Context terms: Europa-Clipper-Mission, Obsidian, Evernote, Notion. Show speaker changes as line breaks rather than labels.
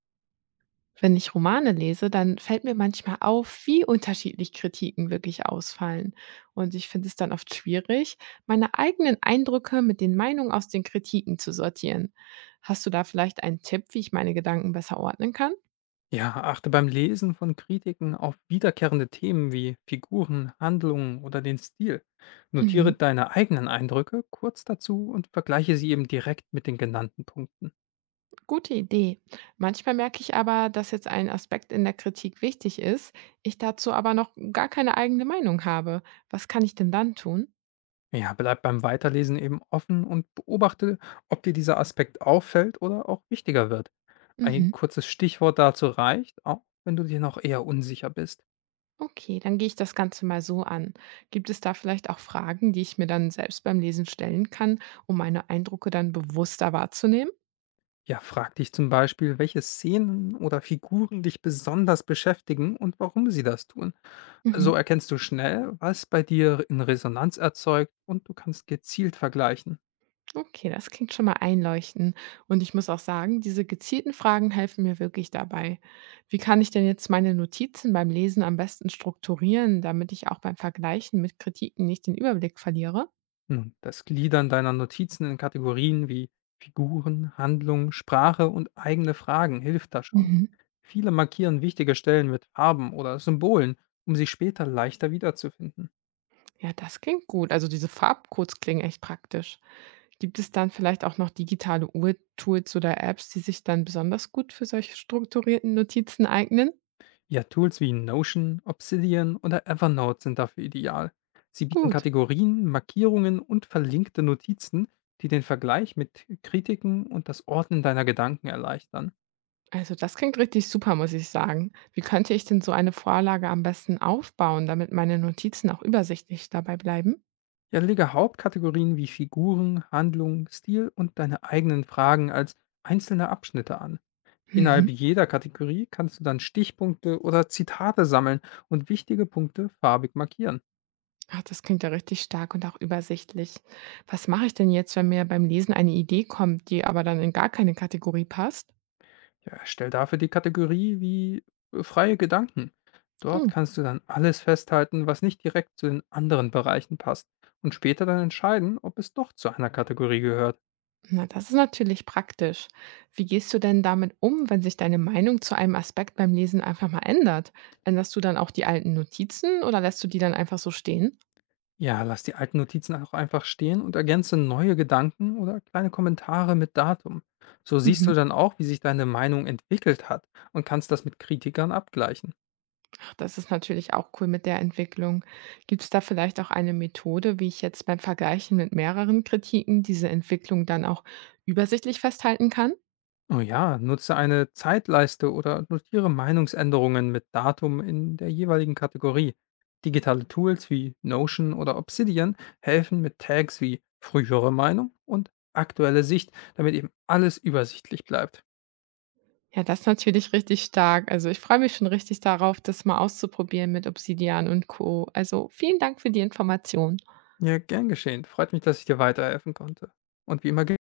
Wenn ich Romane lese, dann fällt mir manchmal auf, wie unterschiedlich Kritiken wirklich ausfallen. Und ich finde es dann oft schwierig, meine eigenen Eindrücke mit den Meinungen aus den Kritiken zu sortieren. Hast du da vielleicht einen Tipp, wie ich meine Gedanken besser ordnen kann?
Ja, achte beim Lesen von Kritiken auf wiederkehrende Themen wie Figuren, Handlungen oder den Stil. Notiere
Mhm.
deine eigenen Eindrücke kurz dazu und vergleiche sie eben direkt mit den genannten Punkten.
Gute Idee. Manchmal merke ich aber, dass jetzt ein Aspekt in der Kritik wichtig ist, ich dazu aber noch gar keine eigene Meinung habe. Was kann ich denn dann tun?
Ja, bleib beim Weiterlesen eben offen und beobachte, ob dir dieser Aspekt auffällt oder auch wichtiger wird. Ein
Mhm.
kurzes Stichwort dazu reicht, auch wenn du dir noch eher unsicher bist.
Okay, dann gehe ich das Ganze mal so an. Gibt es da vielleicht auch Fragen, die ich mir dann selbst beim Lesen stellen kann, um meine Eindrücke dann bewusster wahrzunehmen?
Ja, frag dich zum Beispiel, welche Szenen oder Figuren dich besonders beschäftigen und warum sie das tun.
Mhm.
So erkennst du schnell, was bei dir in Resonanz erzeugt und du kannst gezielt vergleichen.
Okay, das klingt schon mal einleuchtend. Und ich muss auch sagen, diese gezielten Fragen helfen mir wirklich dabei. Wie kann ich denn jetzt meine Notizen beim Lesen am besten strukturieren, damit ich auch beim Vergleichen mit Kritiken nicht den Überblick verliere?
Nun, das Gliedern deiner Notizen in Kategorien wie Figuren, Handlung, Sprache und eigene Fragen hilft da schon.
Mhm.
Viele markieren wichtige Stellen mit Farben oder Symbolen, um sie später leichter wiederzufinden.
Ja, das klingt gut. Also diese Farbcodes klingen echt praktisch. Gibt es dann vielleicht auch noch digitale Uhr-Tools oder Apps, die sich dann besonders gut für solche strukturierten Notizen eignen?
Ja, Tools wie Notion, Obsidian oder Evernote sind dafür ideal. Sie bieten
Gut.
Kategorien, Markierungen und verlinkte Notizen, die den Vergleich mit Kritiken und das Ordnen deiner Gedanken erleichtern.
Also das klingt richtig super, muss ich sagen. Wie könnte ich denn so eine Vorlage am besten aufbauen, damit meine Notizen auch übersichtlich dabei bleiben?
Ja, lege Hauptkategorien wie Figuren, Handlung, Stil und deine eigenen Fragen als einzelne Abschnitte an. Innerhalb
Mhm.
jeder Kategorie kannst du dann Stichpunkte oder Zitate sammeln und wichtige Punkte farbig markieren.
Ach, das klingt ja richtig stark und auch übersichtlich. Was mache ich denn jetzt, wenn mir beim Lesen eine Idee kommt, die aber dann in gar keine Kategorie passt?
Ja, erstell dafür die Kategorie wie freie Gedanken. Dort
Oh.
kannst du dann alles festhalten, was nicht direkt zu den anderen Bereichen passt und später dann entscheiden, ob es doch zu einer Kategorie gehört.
Na, das ist natürlich praktisch. Wie gehst du denn damit um, wenn sich deine Meinung zu einem Aspekt beim Lesen einfach mal ändert? Änderst du dann auch die alten Notizen oder lässt du die dann einfach so stehen?
Ja, lass die alten Notizen auch einfach stehen und ergänze neue Gedanken oder kleine Kommentare mit Datum. So siehst
Mhm.
du dann auch, wie sich deine Meinung entwickelt hat und kannst das mit Kritikern abgleichen.
Ach, das ist natürlich auch cool mit der Entwicklung. Gibt es da vielleicht auch eine Methode, wie ich jetzt beim Vergleichen mit mehreren Kritiken diese Entwicklung dann auch übersichtlich festhalten kann?
Oh ja, nutze eine Zeitleiste oder notiere Meinungsänderungen mit Datum in der jeweiligen Kategorie. Digitale Tools wie Notion oder Obsidian helfen mit Tags wie frühere Meinung und aktuelle Sicht, damit eben alles übersichtlich bleibt.
Ja, das ist natürlich richtig stark. Also ich freue mich schon richtig darauf, das mal auszuprobieren mit Obsidian und Co. Also vielen Dank für die Information.
Ja, gern geschehen. Freut mich, dass ich dir weiterhelfen konnte. Und wie immer